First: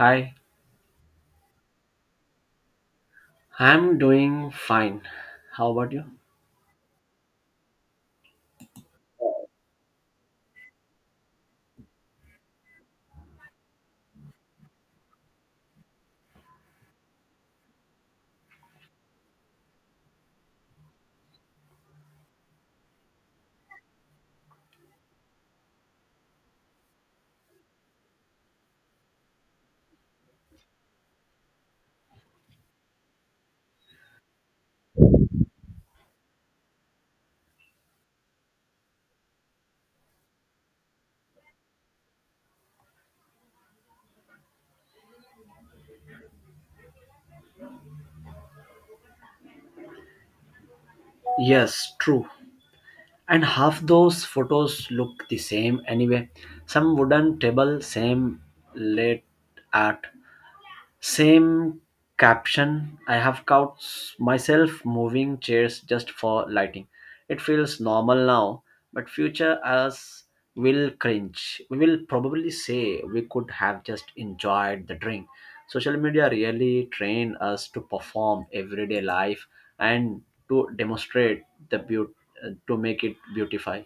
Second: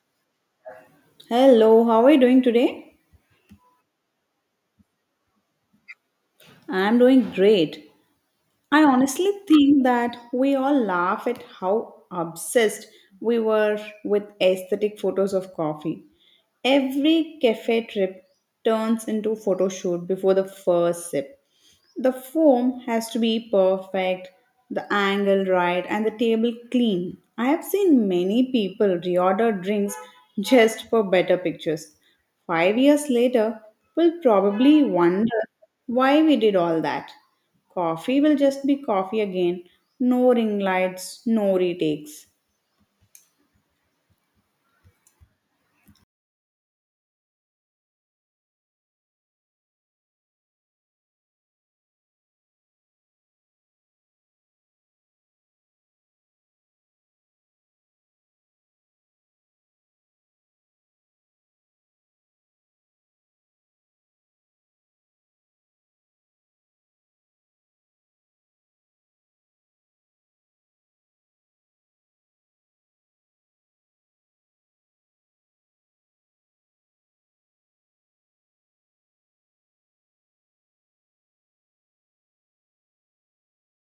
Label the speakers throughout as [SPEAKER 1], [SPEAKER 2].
[SPEAKER 1] Hi,
[SPEAKER 2] Hello, how are you doing today?
[SPEAKER 1] I'm doing fine. How about you?
[SPEAKER 2] I'm doing great. I honestly think that we all laugh at how obsessed we were with aesthetic photos of coffee. Every cafe trip turns into photo shoot before the first sip. The foam has to be perfect, the angle right, and the table clean. I have seen many people reorder drinks just for better pictures. 5 years later, we'll probably wonder why we did all that. Coffee will just be coffee again. No ring lights, no retakes.
[SPEAKER 1] Yes, true. And half those photos look the same anyway. Some wooden table, same late art, same caption. I have caught myself moving chairs just for lighting. It feels normal now, but future us will cringe. We will probably say we could have just enjoyed the drink. Social media really train us to perform everyday life and to demonstrate the beauty, to make it beautify.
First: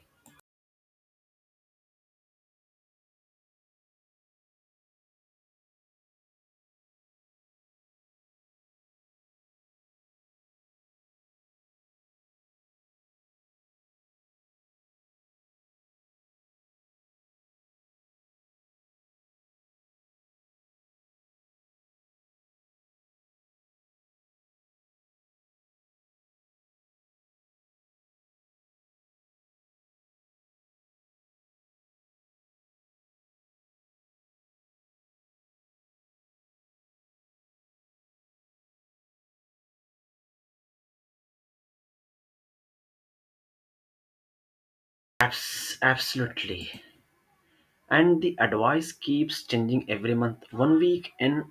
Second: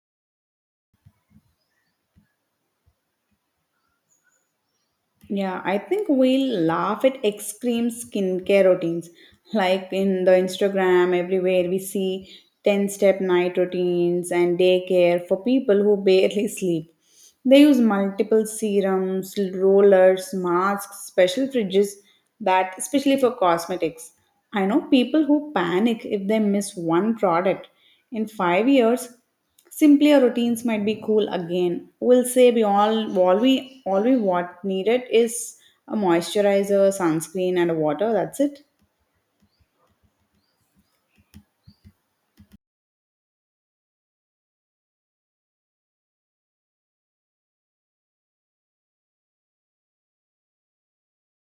[SPEAKER 2] Yeah, I think we laugh at extreme skincare routines. Like in the Instagram, everywhere we see 10 step night routines and daycare for people who barely sleep. They use multiple serums, rollers, masks, special fridges that, especially for cosmetics. I know people who panic if they miss one product. In 5 years, simpler routines might be cool again. We'll say we all we what needed is a moisturizer, sunscreen, and water. That's it.
[SPEAKER 1] Absolutely. And the advice keeps changing every month. One week in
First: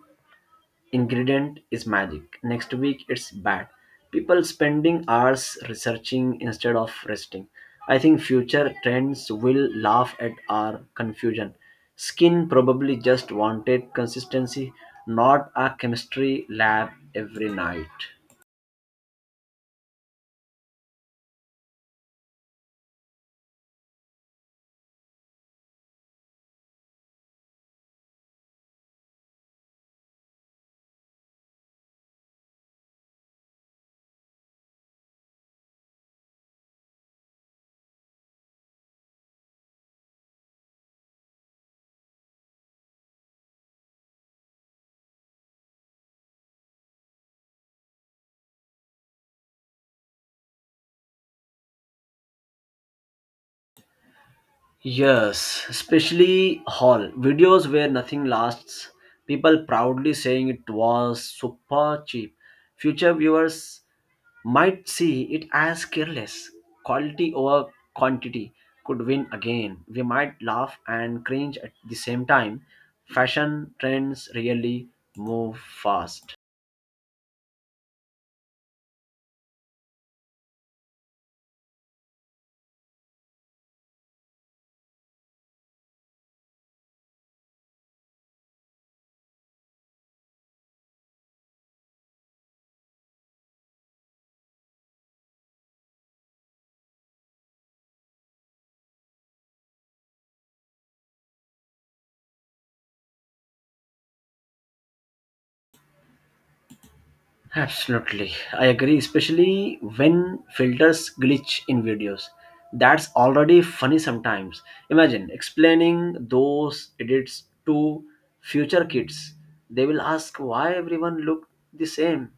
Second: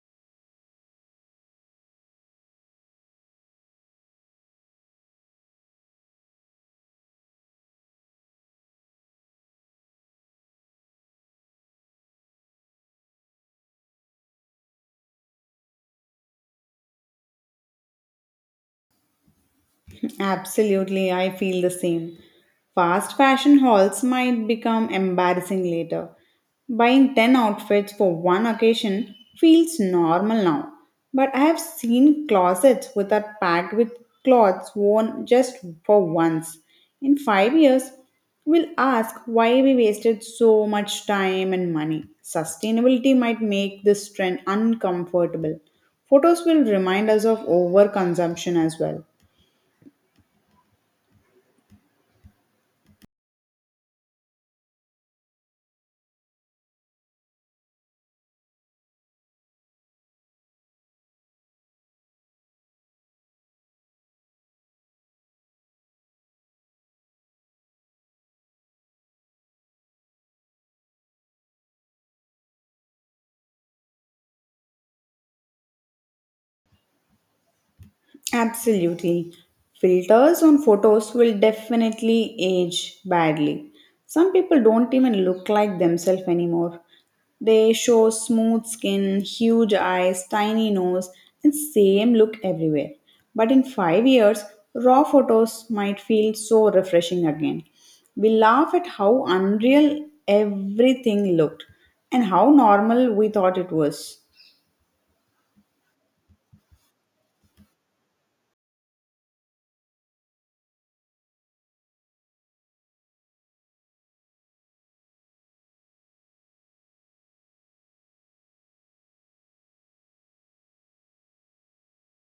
[SPEAKER 1] ingredient is magic. Next week it's bad. People spending hours researching instead of resting. I think future trends will laugh at our confusion. Skin probably just wanted consistency, not a chemistry lab every night.
[SPEAKER 2] Absolutely, I feel the same. Fast fashion hauls might become embarrassing later. Buying 10 outfits for one occasion feels normal now. But I have seen closets which are packed with clothes worn just for once. In 5 years, we'll ask why we wasted so much time and money. Sustainability might make this trend uncomfortable. Photos will remind us of overconsumption as well.
[SPEAKER 1] Yes, especially haul videos where nothing lasts. People proudly saying it was super cheap. Future viewers might see it as careless. Quality over quantity could win again. We might laugh and cringe at the same time. Fashion trends really move fast.
[SPEAKER 2] Absolutely. Filters on photos will definitely age badly. Some people don't even look like themselves anymore. They show smooth skin, huge eyes, tiny nose, and same look everywhere. But in 5 years, raw photos might feel so refreshing again. We laugh at how unreal everything looked and how normal we thought it was.
[SPEAKER 1] Absolutely. I agree, especially when filters glitch in videos. That's already funny sometimes. Imagine explaining those edits to future kids. They will ask why everyone looked the same.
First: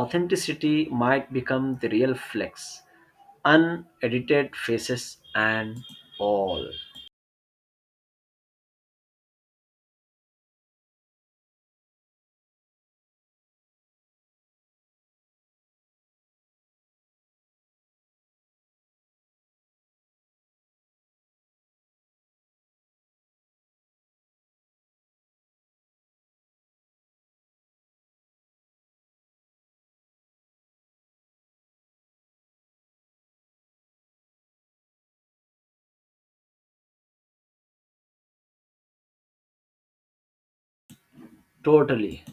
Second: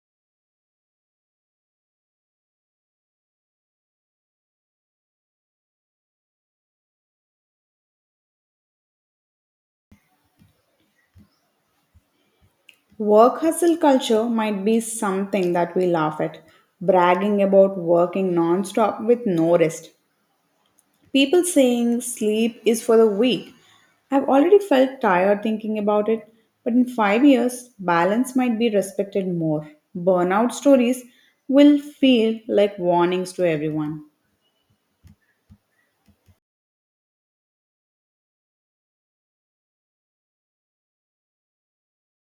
[SPEAKER 1] Authenticity might become the real flex, unedited faces and all.
[SPEAKER 2] Work hustle culture might be something that we laugh at, bragging about working nonstop with no rest. People saying sleep is for the weak. I've already felt tired thinking about it, but in 5 years, balance might be respected more. Burnout stories will feel like warnings to everyone.
[SPEAKER 1] Totally,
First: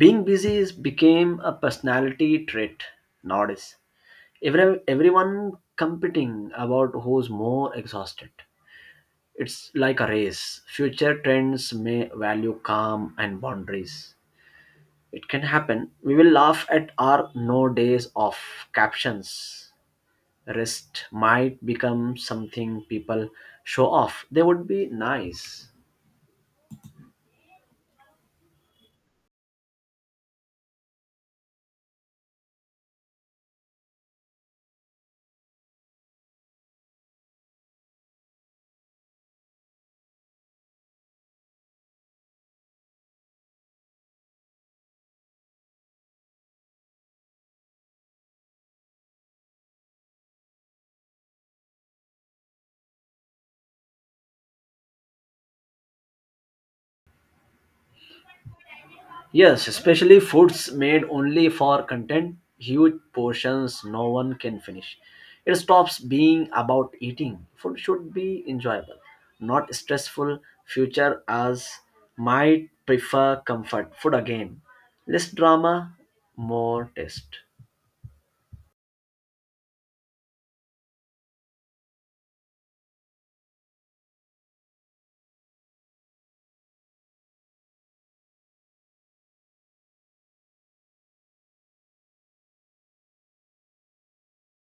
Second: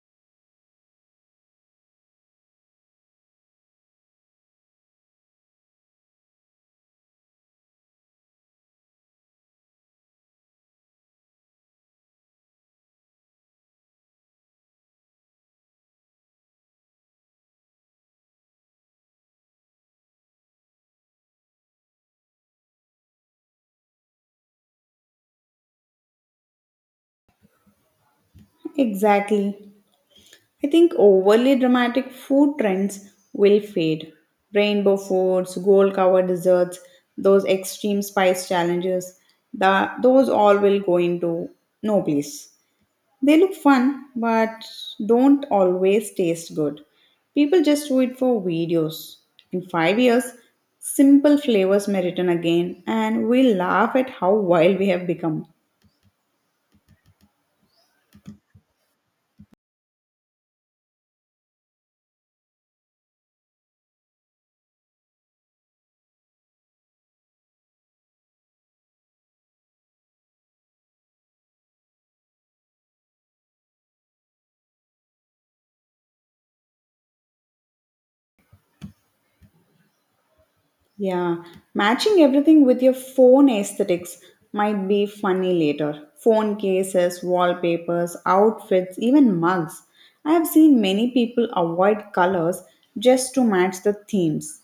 [SPEAKER 1] being busy is became a personality trait nowadays. Everyone competing about who's more exhausted, it's like a race. Future trends may value calm and boundaries. It can happen. We will laugh at our no days off captions. Rest might become something people show off. They would be nice.
[SPEAKER 2] Exactly. I think overly dramatic food trends will fade. Rainbow foods, gold covered desserts, those extreme spice challenges, those all will go into no place. They look fun but don't always taste good. People just do it for videos. In 5 years, simple flavors may return again and we will laugh at how wild we have become.
[SPEAKER 1] Yes, especially foods made only for content, huge portions no one can finish. It stops being about eating. Food should be enjoyable, not stressful. Future us might prefer comfort food again. Less drama, more taste.
[SPEAKER 2] Yeah, matching everything with your phone aesthetics might be funny later. Phone cases, wallpapers, outfits, even mugs. I have seen many people avoid colors just to match the themes.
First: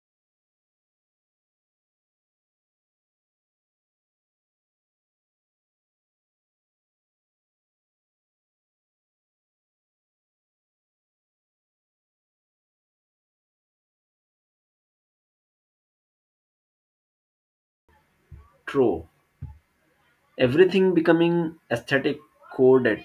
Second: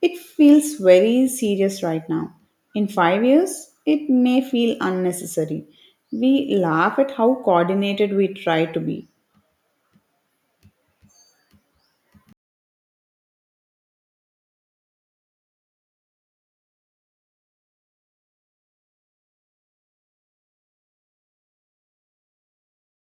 [SPEAKER 2] It feels very serious right now. In 5 years, it may feel unnecessary. We laugh at how coordinated we try to be.
[SPEAKER 1] True. Everything becoming aesthetic coded.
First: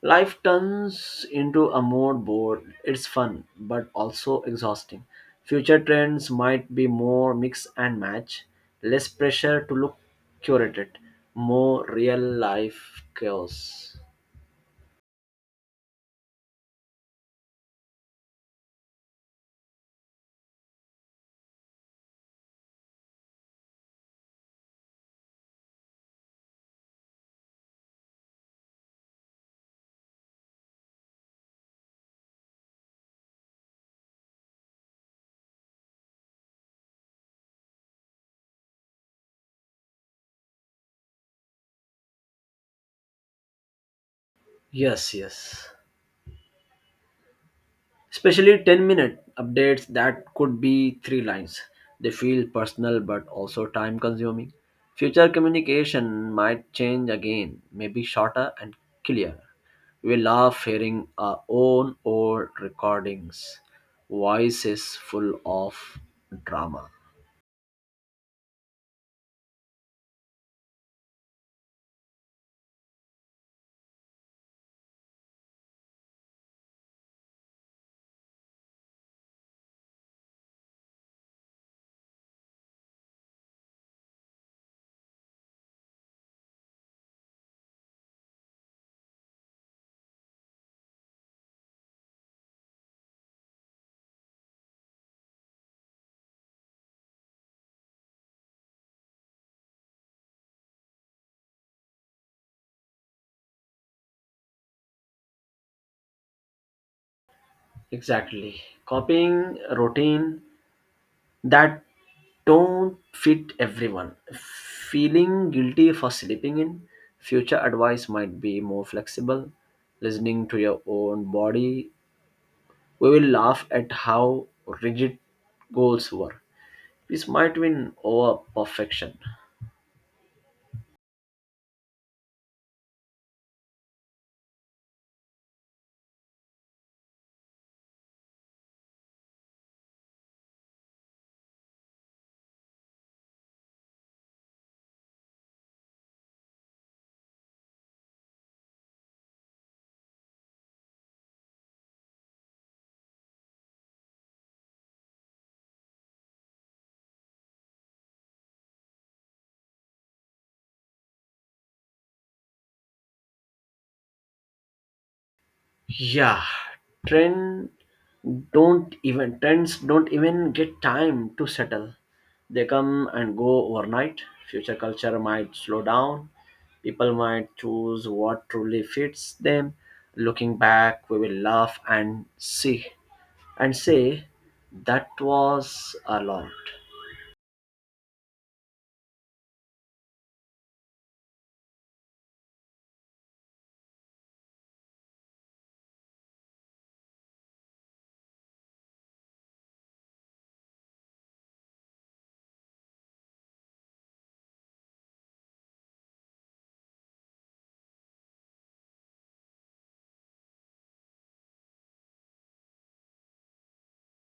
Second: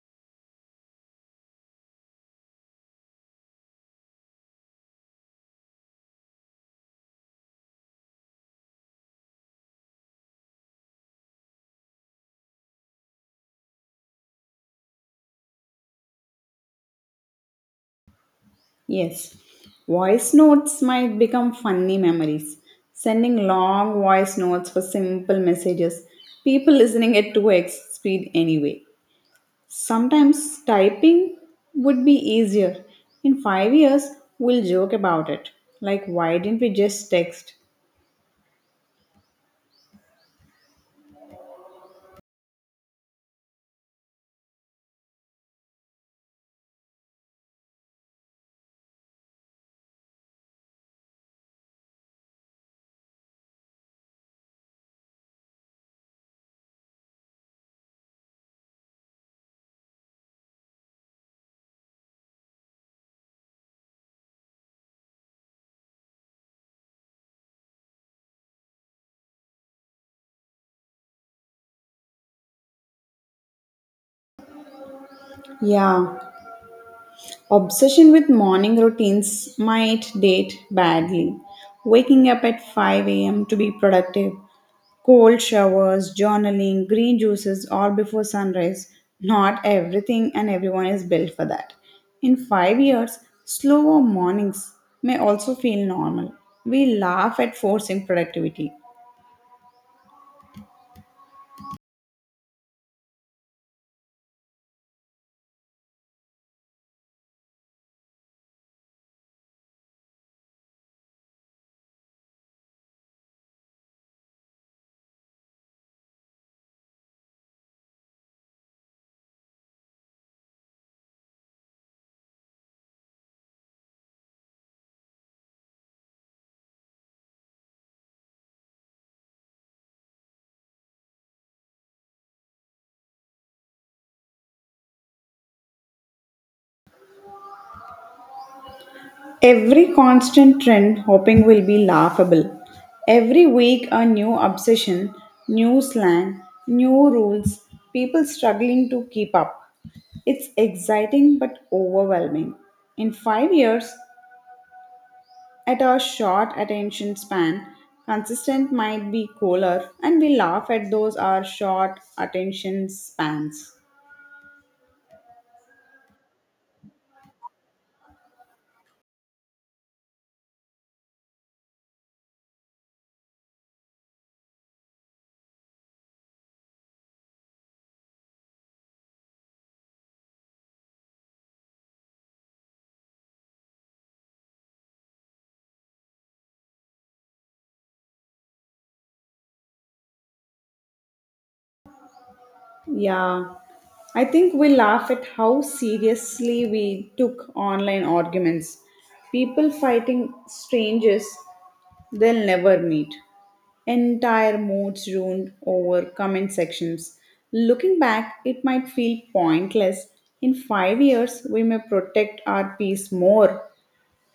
[SPEAKER 1] Life turns into a mode board. It's fun, but also exhausting. Future trends might be more mix and match, less pressure to look curated, more real life chaos.
[SPEAKER 2] Yes, voice notes might become funny memories. Sending long voice notes for simple messages, people listening at 2x speed anyway. Sometimes typing would be easier. In 5 years, we'll joke about it. Like, why didn't we just text?
[SPEAKER 1] Yes, yes, especially 10-minute minute updates that could be three lines. They feel personal but also time consuming. Future communication might change again, maybe shorter and clearer. We love hearing our own old recordings, voices full of drama.
[SPEAKER 2] Yeah, obsession with morning routines might date badly. Waking up at 5 a.m. to be productive, cold showers, journaling, green juices all before sunrise. Not everything and everyone is built for that. In 5 years, slower mornings may also feel normal. We laugh at forcing productivity.
[SPEAKER 1] Exactly. Copying routine that don't fit everyone. Feeling guilty for sleeping in, future advice might be more flexible, listening to your own body. We will laugh at how rigid goals were. This might win over perfection.
[SPEAKER 2] Every constant trend hoping will be laughable. Every week, a new obsession, new slang, new rules, people struggling to keep up. It's exciting but overwhelming. In 5 years, at our short attention span, consistent might be cooler, and we laugh at those our short attention spans.
[SPEAKER 1] Yeah, trend trends don't even get time to settle. They come and go overnight. Future culture might slow down. People might choose what truly fits them. Looking back, we will laugh and see and say that was a lot.
[SPEAKER 2] Yeah, I think we laugh at how seriously we took online arguments. People fighting strangers they'll never meet. Entire moods ruined over comment sections. Looking back, it might feel pointless. In 5 years, we may protect our peace more.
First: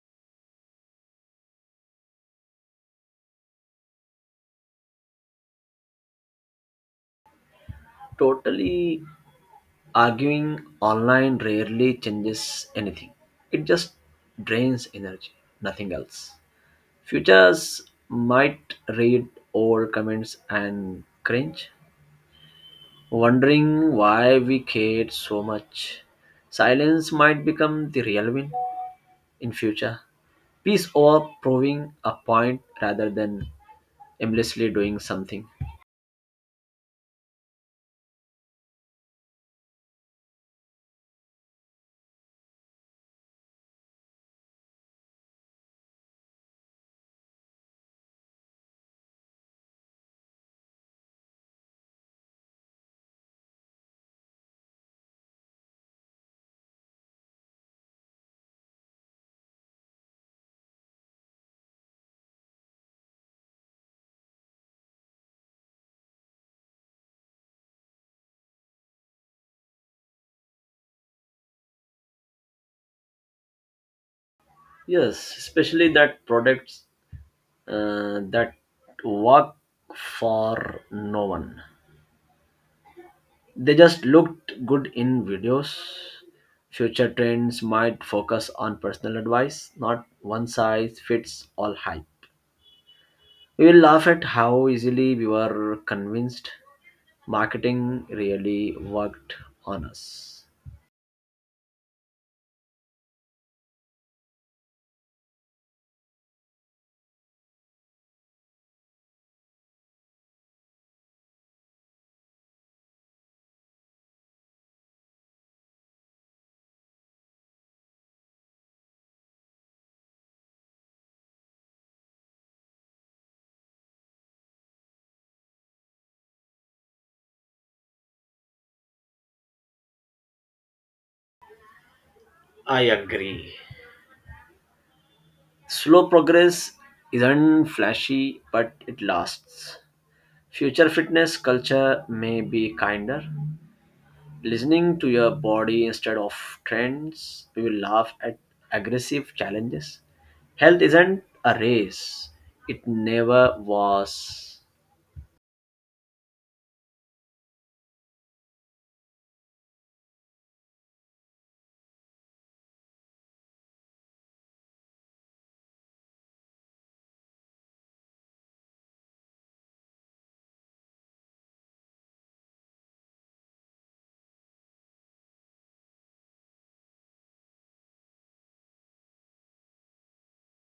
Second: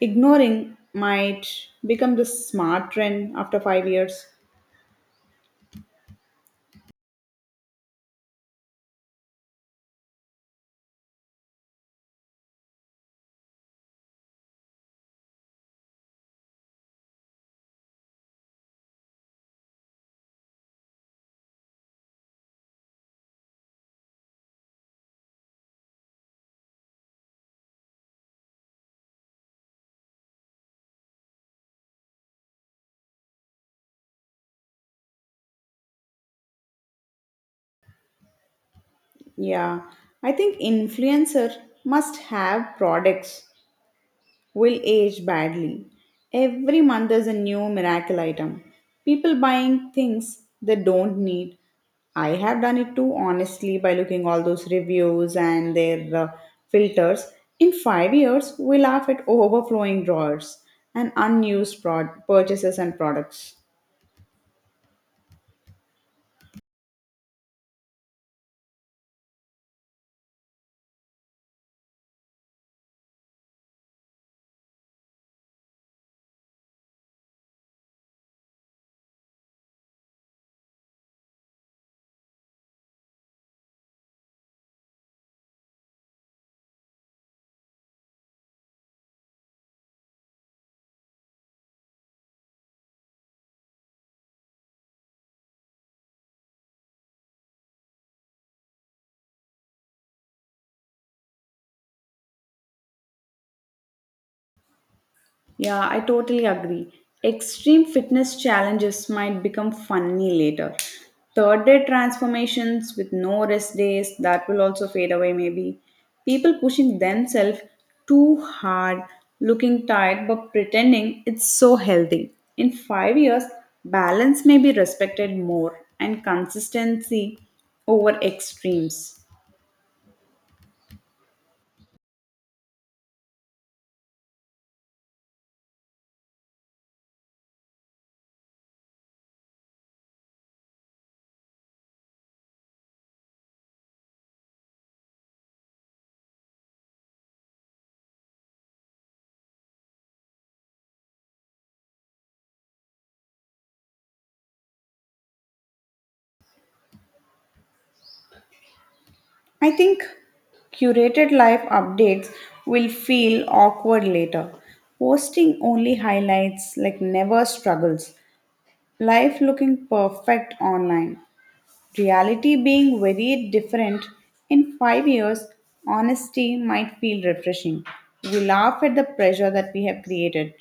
[SPEAKER 2] Ignoring might become the smart trend after 5 years.
[SPEAKER 1] Totally, arguing online rarely changes anything. It just drains energy, nothing else. Futures might read old comments and cringe, wondering why we cared so much. Silence might become the real win in future. Peace over proving a point rather than aimlessly doing something.
[SPEAKER 2] Yeah, I think influencer must have products will age badly. Every month there's a new miracle item. People buying things they don't need. I have done it too honestly by looking all those reviews and their filters. In 5 years, we laugh at overflowing drawers and unused purchases and products.
[SPEAKER 1] Yes, especially that products, that work for no one. They just looked good in videos. Future trends might focus on personal advice, not one size fits all hype. We will laugh at how easily we were convinced. Marketing really worked on us.
[SPEAKER 2] Yeah, I totally agree. Extreme fitness challenges might become funny later. Third day transformations with no rest days, that will also fade away maybe. People pushing themselves too hard, looking tired but pretending it's so healthy. In 5 years, balance may be respected more and consistency over extremes.
[SPEAKER 1] I agree. Slow progress isn't flashy, but it lasts. Future fitness culture may be kinder, listening to your body instead of trends. We will laugh at aggressive challenges. Health isn't a race, it never was.
[SPEAKER 2] I think curated life updates will feel awkward later. Posting only highlights, like never struggles. Life looking perfect online. Reality being very different. In 5 years, honesty might feel refreshing. We laugh at the pressure that we have created.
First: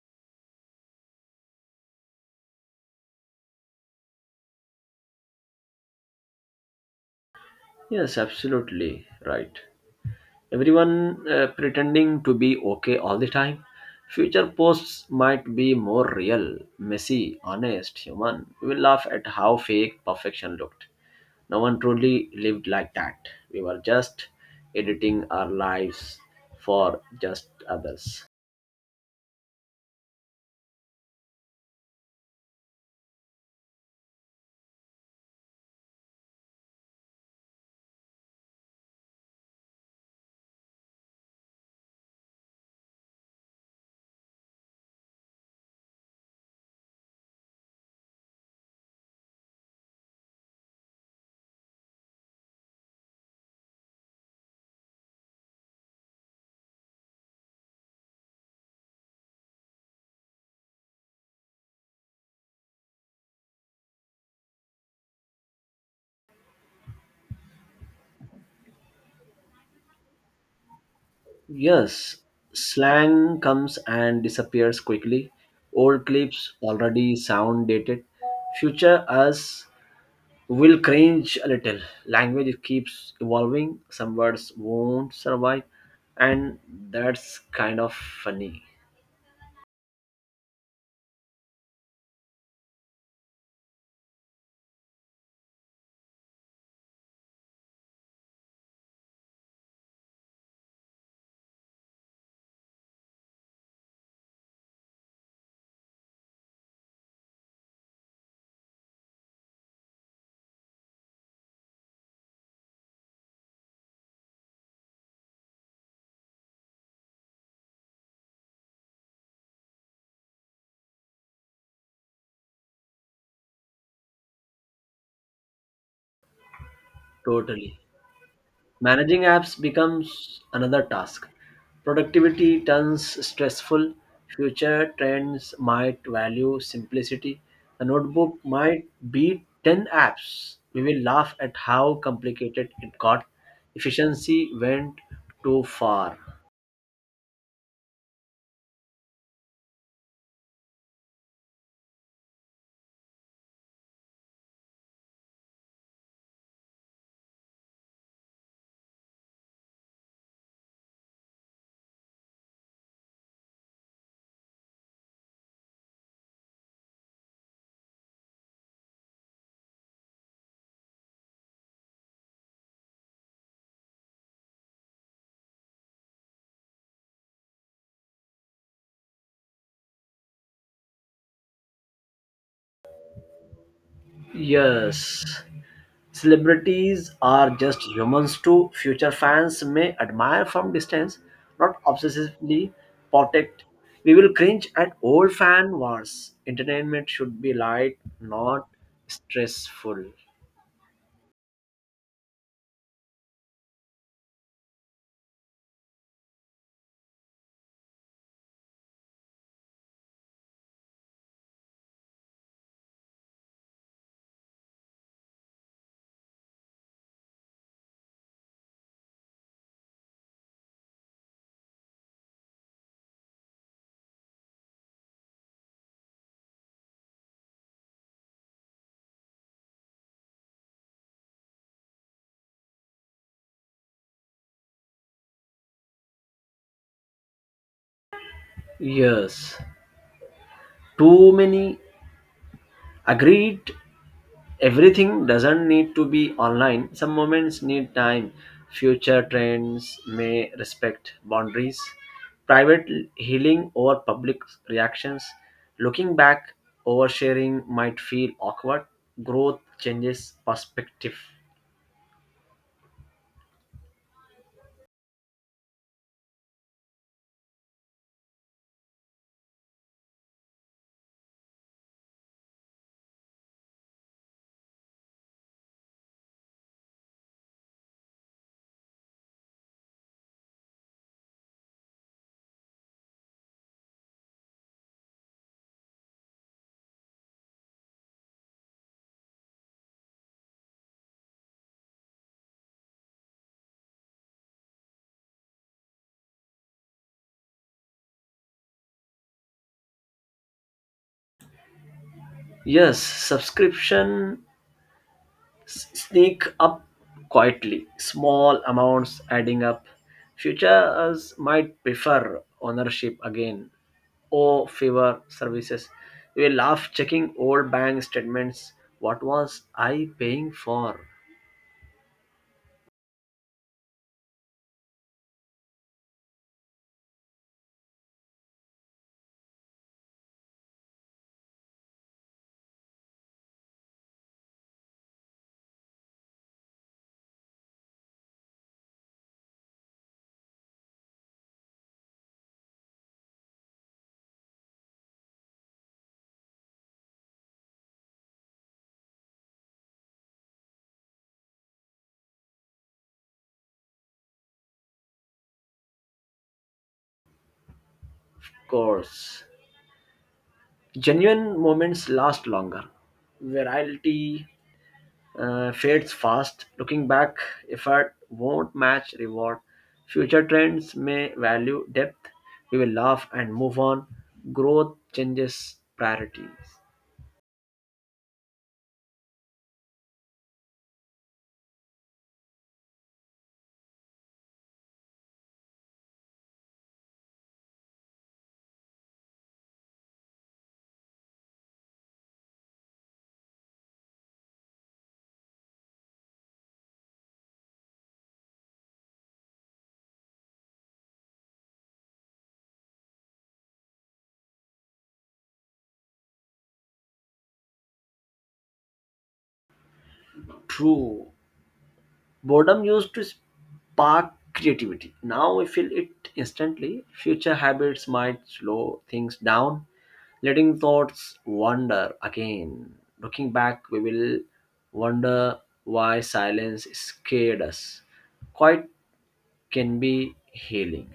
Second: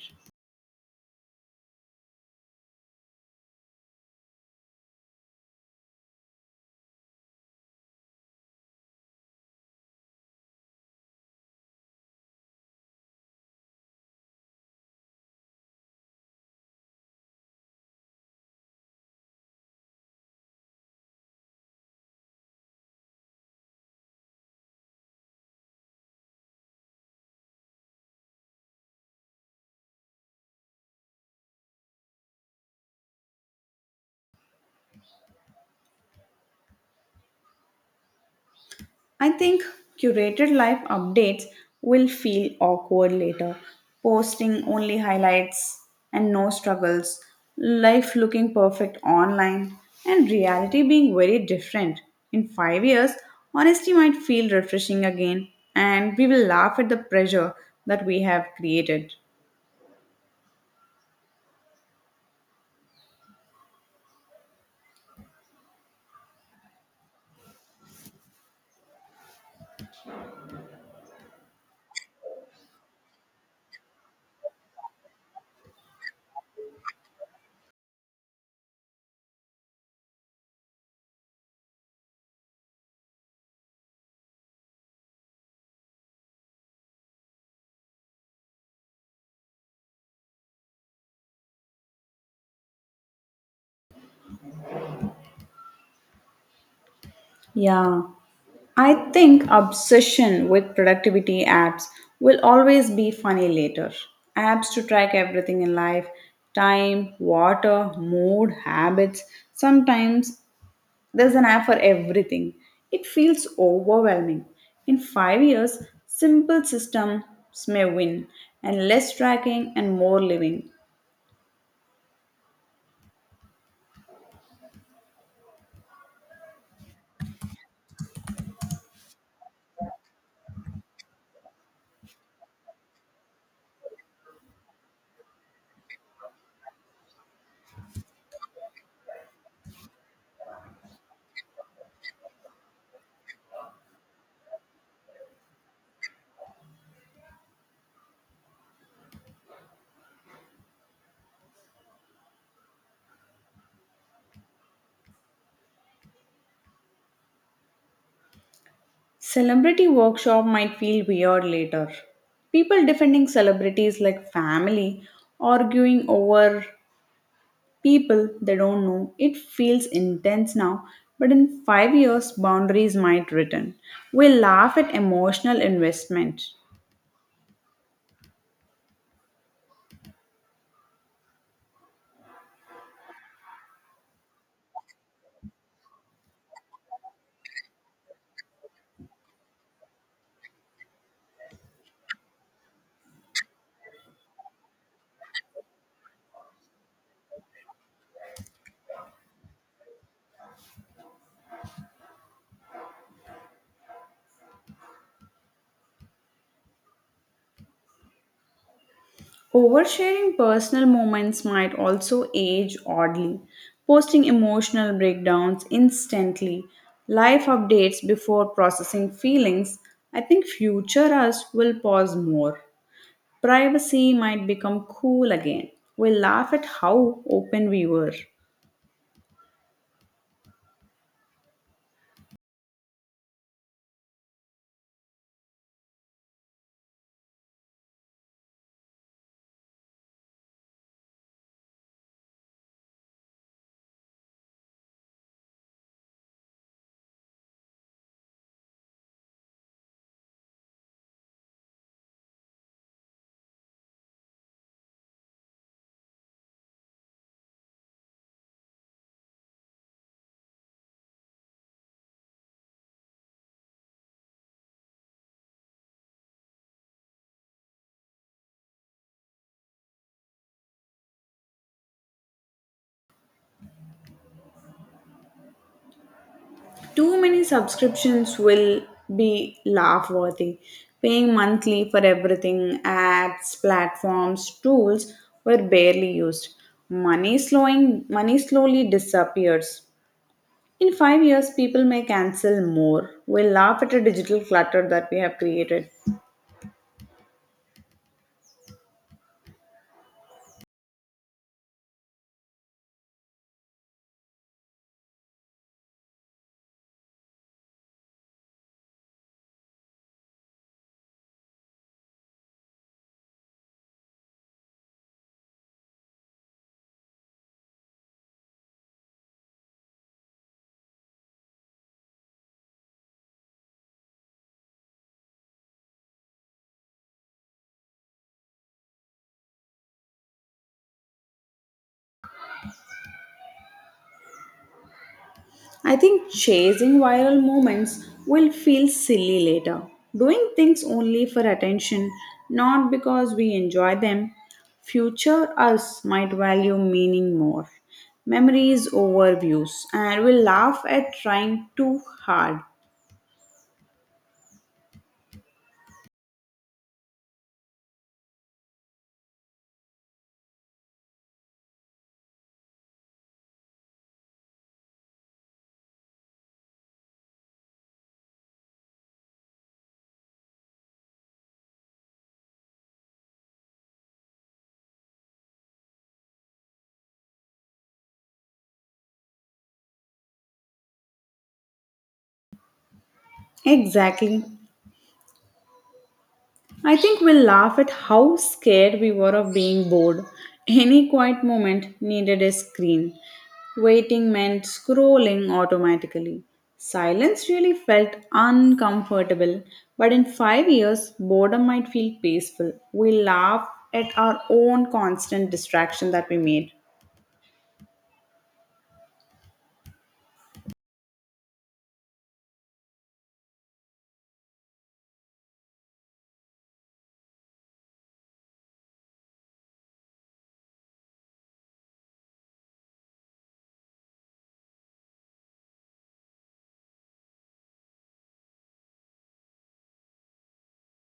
[SPEAKER 1] Yes, absolutely right. Everyone pretending to be okay all the time. Future posts might be more real, messy, honest, human. We will laugh at how fake perfection looked. No one truly lived like that. We were just editing our lives for just others.
[SPEAKER 2] I think curated life updates will feel awkward later. Posting only highlights and no struggles, life looking perfect online, and reality being very different. In 5 years, honesty might feel refreshing again, and we will laugh at the pressure that we have created.
[SPEAKER 1] Yes, slang comes and disappears quickly. Old clips already sound dated. Future us will cringe a little. Language keeps evolving, some words won't survive, and that's kind of funny.
[SPEAKER 2] Yeah. I think obsession with productivity apps will always be funny later. Apps to track everything in life, time, water, mood, habits. Sometimes there's an app for everything. It feels overwhelming. In 5 years, simple systems may win, and less tracking and more living.
[SPEAKER 1] Totally. Managing apps becomes another task. Productivity turns stressful. Future trends might value simplicity. A notebook might beat 10 apps. We will laugh at how complicated it got. Efficiency went too far.
[SPEAKER 2] Celebrity workshop might feel weird later. People defending celebrities like family, arguing over people they don't know. It feels intense now, but in 5 years, boundaries might return. We laugh at emotional investment.
[SPEAKER 1] Yes. Celebrities are just humans too. Future fans may admire from distance, not obsessively protect. We will cringe at old fan wars. Entertainment should be light, not stressful.
[SPEAKER 2] Oversharing personal moments might also age oddly. Posting emotional breakdowns instantly, life updates before processing feelings, I think future us will pause more. Privacy might become cool again. We laugh at how open we were.
[SPEAKER 1] Yes, too many agreed, everything doesn't need to be online. Some moments need time. Future trends may respect boundaries, private healing over public reactions. Looking back, oversharing might feel awkward. Growth changes perspective.
[SPEAKER 2] Too many subscriptions will be laugh worthy. Paying monthly for everything, ads, platforms, tools were barely used. Money slowly disappears. In 5 years, people may cancel more. We'll laugh at the digital clutter that we have created.
[SPEAKER 1] Yes, subscription sneak up quietly, small amounts adding up. Futures might prefer ownership again or favor services. We will laugh checking old bank statements. What was I paying for?
[SPEAKER 2] I think chasing viral moments will feel silly later. Doing things only for attention, not because we enjoy them. Future us might value meaning more. Memories over views, and will laugh at trying too hard.
[SPEAKER 1] Course. Genuine moments last longer. Variety fades fast. Looking back, effort won't match reward. Future trends may value depth. We will laugh and move on. Growth changes priorities.
[SPEAKER 2] Exactly. I think we'll laugh at how scared we were of being bored. Any quiet moment needed a screen. Waiting meant scrolling automatically. Silence really felt uncomfortable, but in 5 years, boredom might feel peaceful. We laugh at our own constant distraction that we made.
[SPEAKER 1] True. Boredom used to spark creativity. Now we feel it instantly. Future habits might slow things down, letting thoughts wander again. Looking back, we will wonder why silence scared us. Quite can be healing.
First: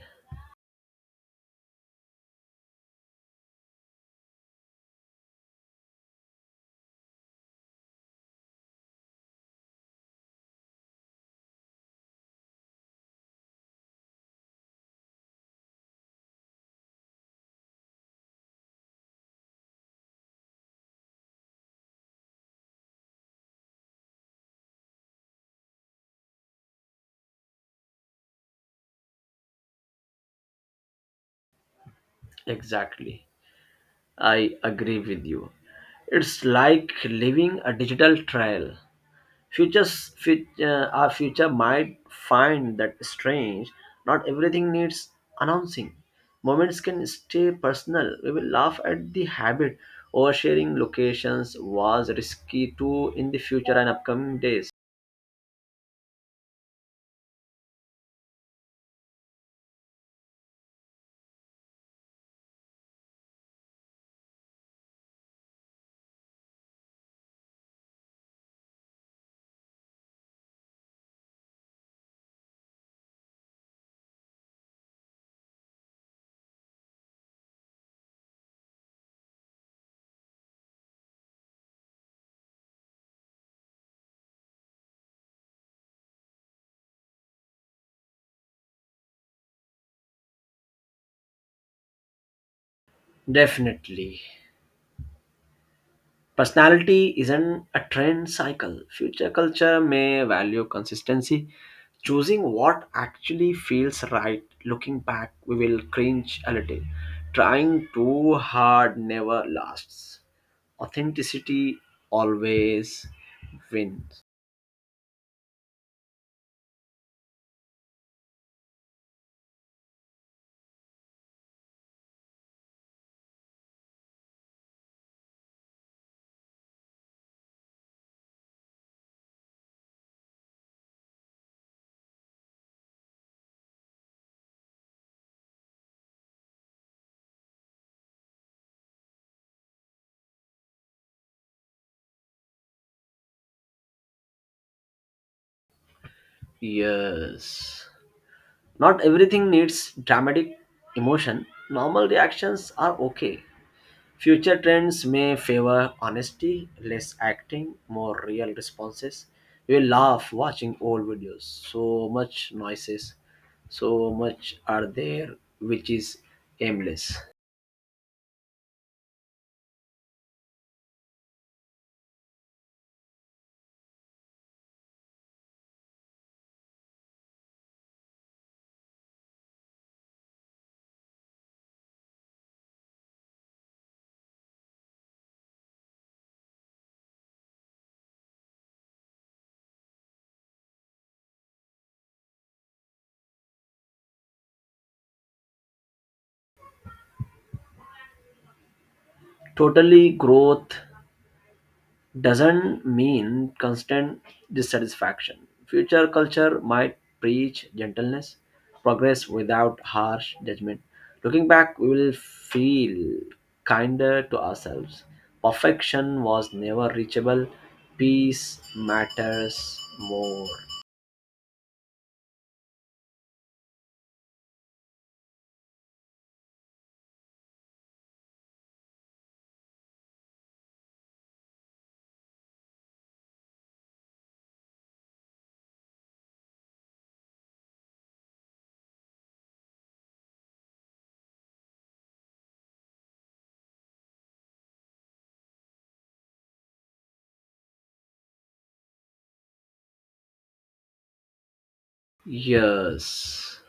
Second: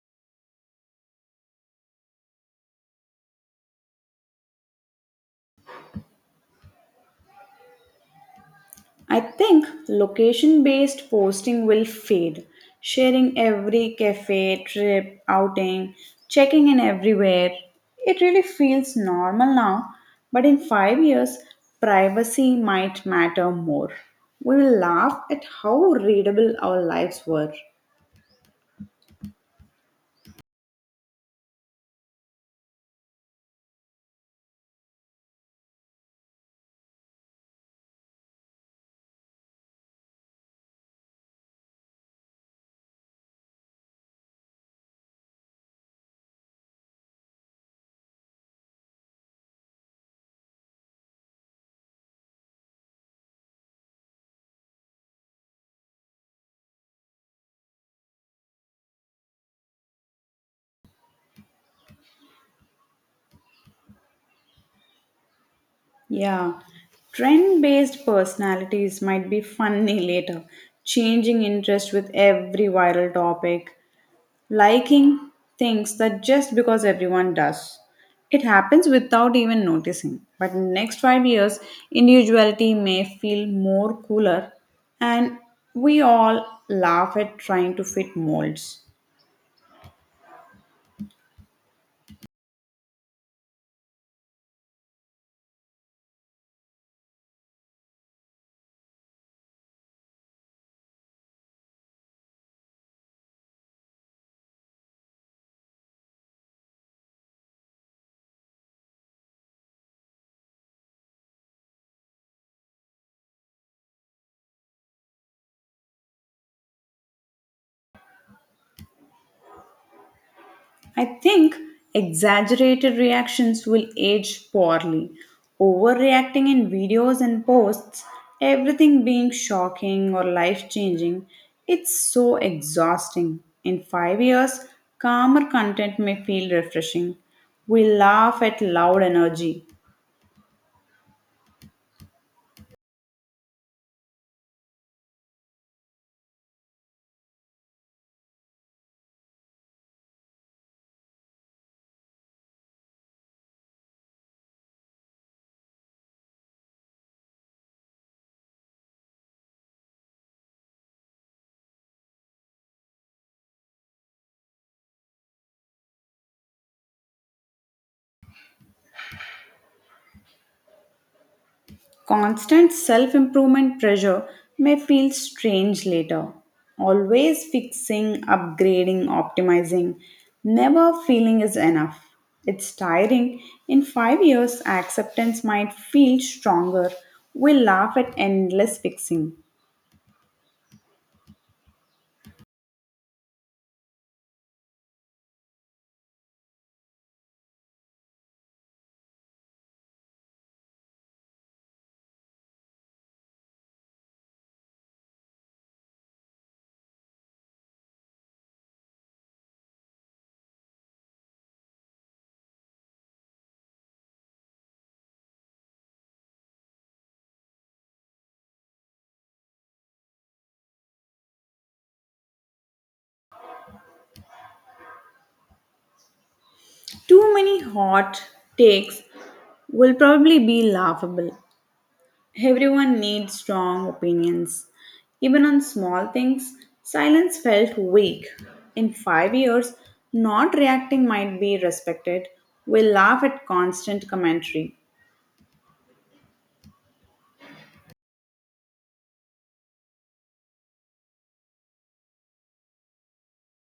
[SPEAKER 2] I think location based posting will fade. Sharing every cafe, trip, outing, checking in everywhere. It really feels normal now, but in 5 years, privacy might matter more. We will laugh at how readable our lives were.
[SPEAKER 1] Exactly. I agree with you. It's like living a digital trial. Our future might find that strange. Not everything needs announcing. Moments can stay personal. We will laugh at the habit. Oversharing locations was risky too in the future and upcoming days.
[SPEAKER 2] Yeah, trend based personalities might be funny later, changing interest with every viral topic. Liking things that just because everyone does. It happens without even noticing. But next 5 years, individuality may feel more cooler and we all laugh at trying to fit molds.
[SPEAKER 1] Definitely. Personality isn't a trend cycle. Future culture may value consistency, choosing what actually feels right. Looking back, we will cringe a little. Trying too hard never lasts. Authenticity always wins.
[SPEAKER 2] I think exaggerated reactions will age poorly. Overreacting in videos and posts, everything being shocking or life changing, it's so exhausting. In 5 years, calmer content may feel refreshing. We laugh at loud energy.
[SPEAKER 1] Yes. Not everything needs dramatic emotion. Normal reactions are okay. Future trends may favor honesty, less acting, more real responses. You will laugh watching old videos. So much noises, so much are there, which is aimless.
[SPEAKER 2] Constant self improvement pressure may feel strange later. Always fixing, upgrading, optimizing, never feeling is enough. It's tiring. In 5 years, acceptance might feel stronger. We laugh at endless fixing.
[SPEAKER 1] Totally, growth doesn't mean constant dissatisfaction. Future culture might preach gentleness, progress without harsh judgment. Looking back, we will feel kinder to ourselves. Perfection was never reachable, peace matters more.
[SPEAKER 2] Too many hot takes will probably be laughable. Everyone needs strong opinions. Even on small things, silence felt weak. In 5 years, not reacting might be respected. We laugh at constant commentary.
[SPEAKER 1] Yes.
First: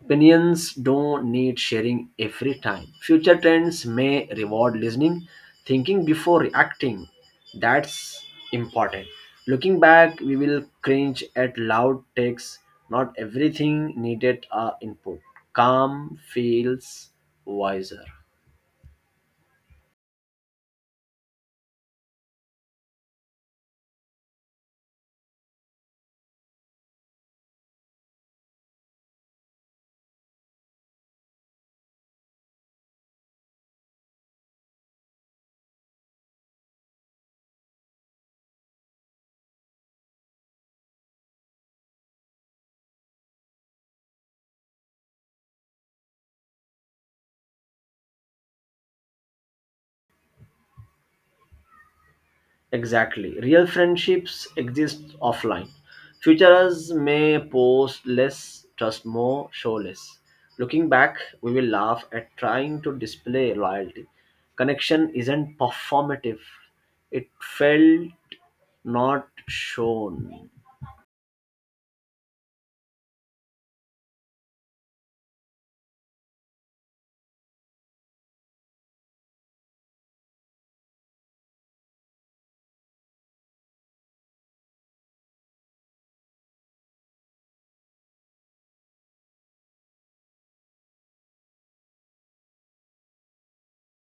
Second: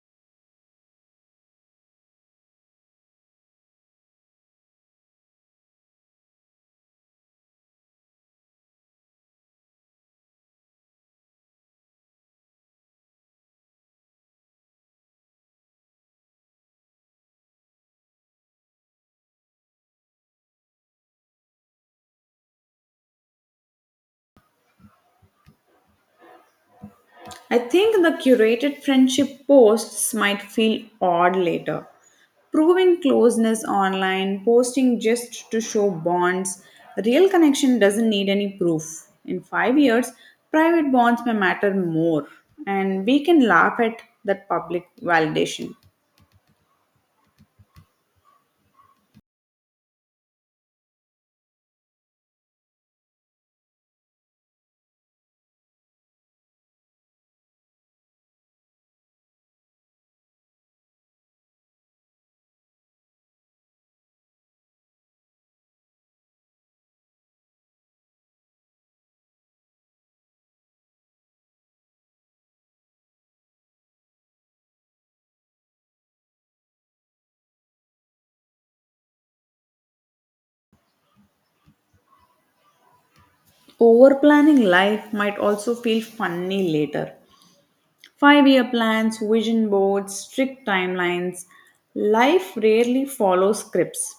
[SPEAKER 1] Opinions don't need sharing every time. Future trends may reward listening, thinking before reacting. That's important. Looking back, we will cringe at loud takes. Not everything needed our input. Calm feels wiser.
[SPEAKER 2] I think the curated friendship posts might feel odd later. Proving closeness online, posting just to show bonds, real connection doesn't need any proof. In 5 years, private bonds may matter more, and we can laugh at that public validation.
[SPEAKER 1] Exactly. Real friendships exist offline. Futurists may post less, trust more, show less. Looking back, we will laugh at trying to display loyalty. Connection isn't performative, it felt not shown.
[SPEAKER 2] Over planning life might also feel funny later. 5 year plans, vision boards, strict timelines. Life rarely follows scripts.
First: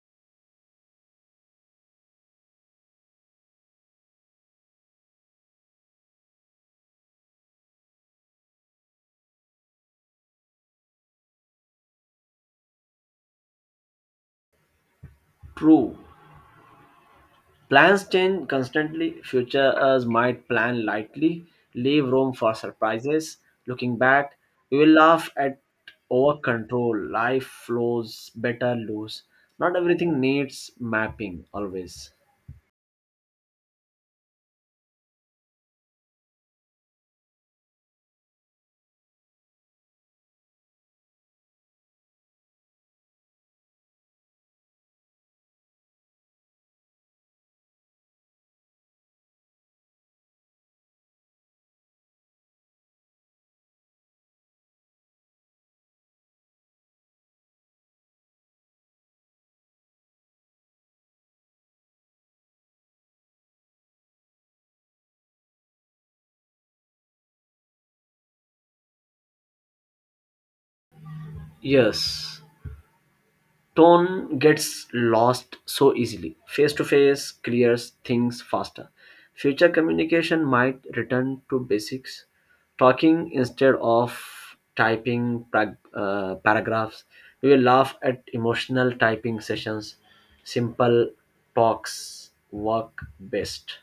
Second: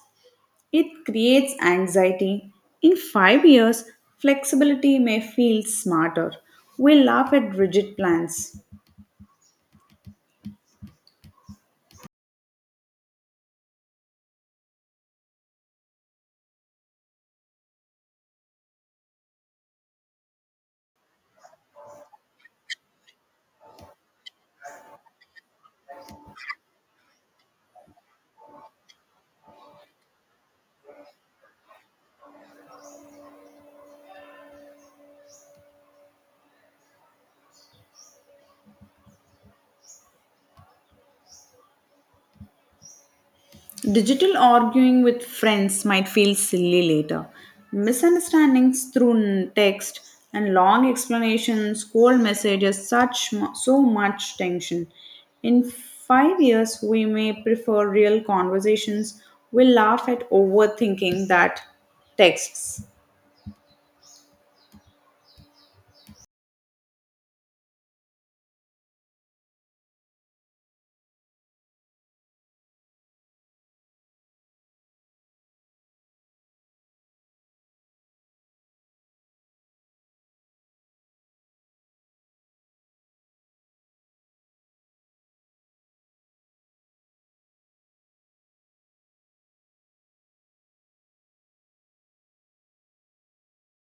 [SPEAKER 2] It creates anxiety. In 5 years, flexibility may feel smarter. We laugh at rigid plans.
[SPEAKER 1] True. Plans change constantly. Future us might plan lightly, leave room for surprises. Looking back, we will laugh at over control. Life flows better loose. Not everything needs mapping always.
[SPEAKER 2] Digital arguing with friends might feel silly later. Misunderstandings through text and long explanations, cold messages, so much tension. In 5 years, we may prefer real conversations. We laugh at overthinking that texts.
[SPEAKER 1] Yes, tone gets lost so easily. Face to face clears things faster. Future communication might return to basics, talking instead of typing paragraphs. We will laugh at emotional typing sessions. Simple talks work best.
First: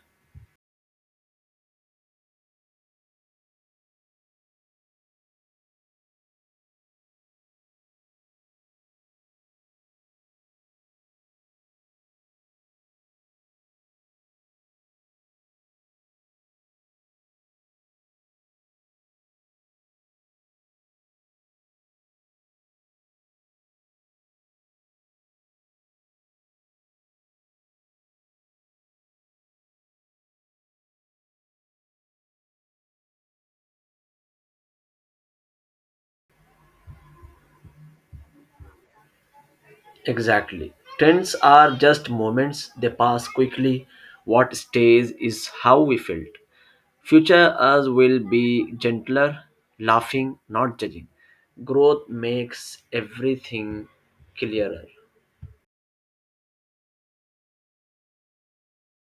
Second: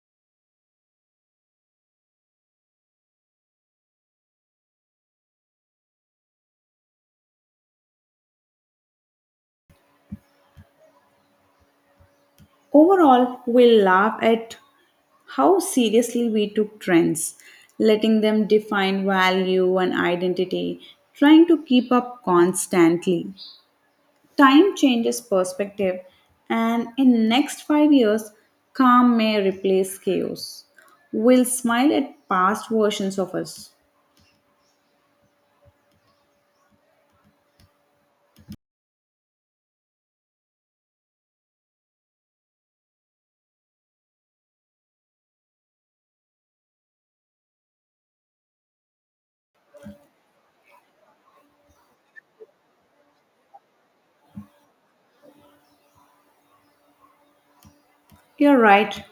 [SPEAKER 2] Overall, we laugh at how seriously we took trends, letting them define value and identity, trying to keep up constantly. Time changes perspective, and in next 5 years, calm may replace chaos. We'll smile at past versions of us.
[SPEAKER 1] Exactly. Trends are just moments, they pass quickly. What stays is how we felt. Future us will be gentler, laughing, not judging. Growth makes everything clearer.
[SPEAKER 2] You're right.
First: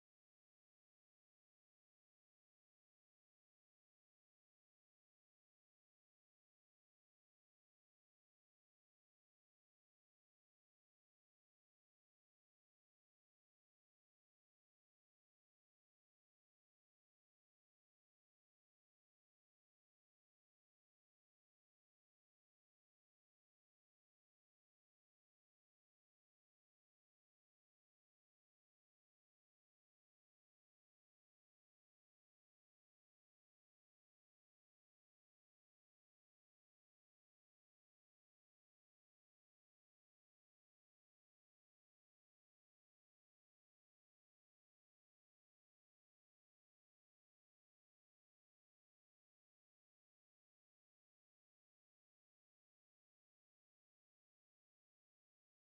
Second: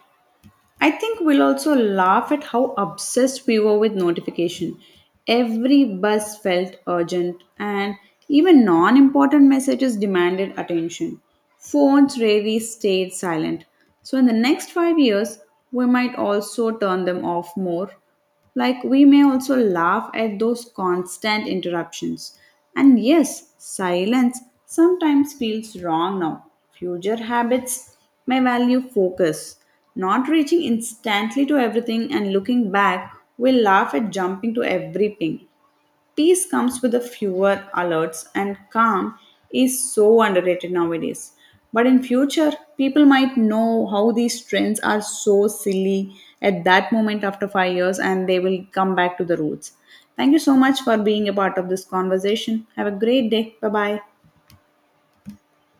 [SPEAKER 2] I think we'll also laugh at how obsessed we were with notification. Every buzz felt urgent, and even non important messages demanded attention. Phones rarely stayed silent. So, in the next 5 years, we might also turn them off more, like we may also laugh at those constant interruptions. And yes, silence sometimes feels wrong now. Future habits may value focus. Not reaching instantly to everything and looking back, we laugh at jumping to every ping. Peace comes with a fewer alerts and calm is so underrated nowadays. But in future, people might know how these trends are so silly at that moment after 5 years and they will come back to the roots. Thank you so much for being a part of this conversation. Have a great day. Bye bye.